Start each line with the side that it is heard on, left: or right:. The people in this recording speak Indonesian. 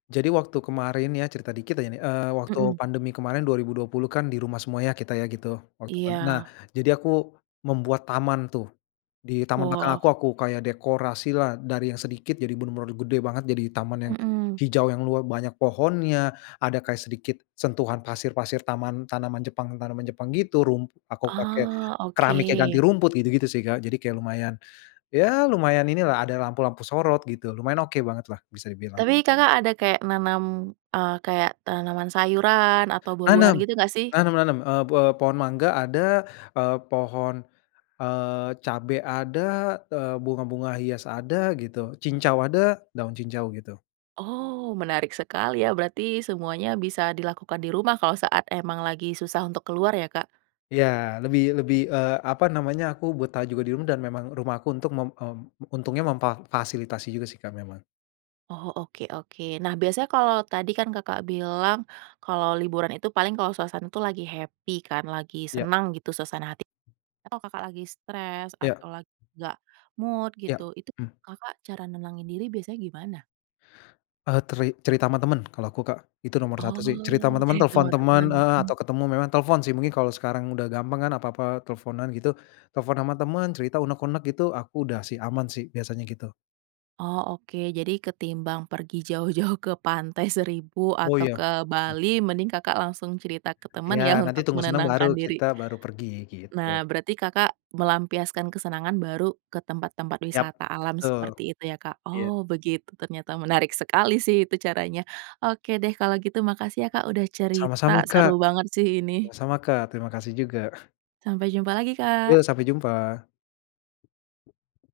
left: Jadi waktu kemarin ya cerita dikit ya nih. Eee, waktu
right: Mmm.
left: pandemi kemarin 2020 kan di rumah semua ya kita ya gitu, waktu pan nah,
right: Iya.
left: jadi aku membuat taman tuh. Di taman belakang
right: Wah.
left: aku aku kayak dekorasilah dari yang sedikit jadi bener-bener gede banget. Jadi taman yang
right: Mmm.
left: hijau yang lua banyak pohonnya, ada kayak sedikit sentuhan pasir-pasir taman tanaman Jepang tanaman Jepang gitu, rum aku pakai
right: Ah,
left: keramik yang ganti
right: oke.
left: rumput gitu-gitu sih, Kak. Jadi kayak lumayan, ya lumayan inilah ada lampu-lampu sorot gitu lumayan oke bangetlah bisa dibilang.
right: Tapi Kakak ada kayak nanam, eee, kayak tanaman sayuran atau buah-buahan
left: Nanam.
right: gitu gak sih?
left: Nanam nanam, eee, be pohon mangga ada, eee, pohon, eee, cabe ada, eee, bunga-bunga hias ada gitu, cincau ada, daun cincau gitu.
right: Oh, menarik sekali ya berarti semuanya bisa dilakukan di rumah kalau saat emang lagi susah untuk keluar ya, Kak?
left: Ya, lebih lebih eee, apa namanya aku betah juga di rumah dan memang rumahku untuk mem mmm, untungnya memfa fasilitasi juga sih, Kak, memang.
right: Oh, oke oke. Nah, biasanya kalau tadi kan Kakak bilang kalau liburan itu paling kalau suasana itu lagi happy kan, lagi
left: Iya.
right: senang gitu suasana hati, kalau Kakak lagi stres
left: Iya.
right: atau lagi gak mood gitu,
left: Iya,
right: itu
left: hmm.
right: Kakak cara nenangin diri biasanya gimana?
left: Eee, teri cerita sama temen kalau aku, Kak, itu nomor satu sih. Cerita
right: Oh,
left: sama temen,
right: cerita
left: telfon
right: sama teman,
left: temen, eee,
right: mhm.
left: atau ketemu, memang telfon sih mungkin kalo sekarang udah gampang kan apa-apa telfonan gitu, telfon sama temen cerita unek-unek gitu aku udah sih aman sih biasanya gitu.
right: Oh, oke. Jadi ketimbang pergi jauh-jauh ke pantai Seribu
left: Oh,
right: atau
left: iya.
right: ke
left: Mmm.
right: Bali mending Kakak langsung cerita ke teman
left: Iya,
right: ya
left: nanti
right: untuk
left: tunggu senang baru
right: menenangkan diri?
left: kita baru pergi, gitu.
right: Nah, berarti Kakak melampiaskan kesenangan baru ke tempat-tempat
left: Yap,
right: wisata alam
left: betul.
right: seperti itu ya, Kak?
left: Iya.
right: Oh, begitu ternyata menarik sekali sih itu caranya. Oke deh kalau gitu makasih ya, Kak, udah cerita
left: Sama-sama, Kak
right: seru banget sih ini.
left: sama-sama, Kak. Terima kasih juga.
right: Sampai jumpa lagi,
left: Yo,
right: Kak.
left: sampai jumpa.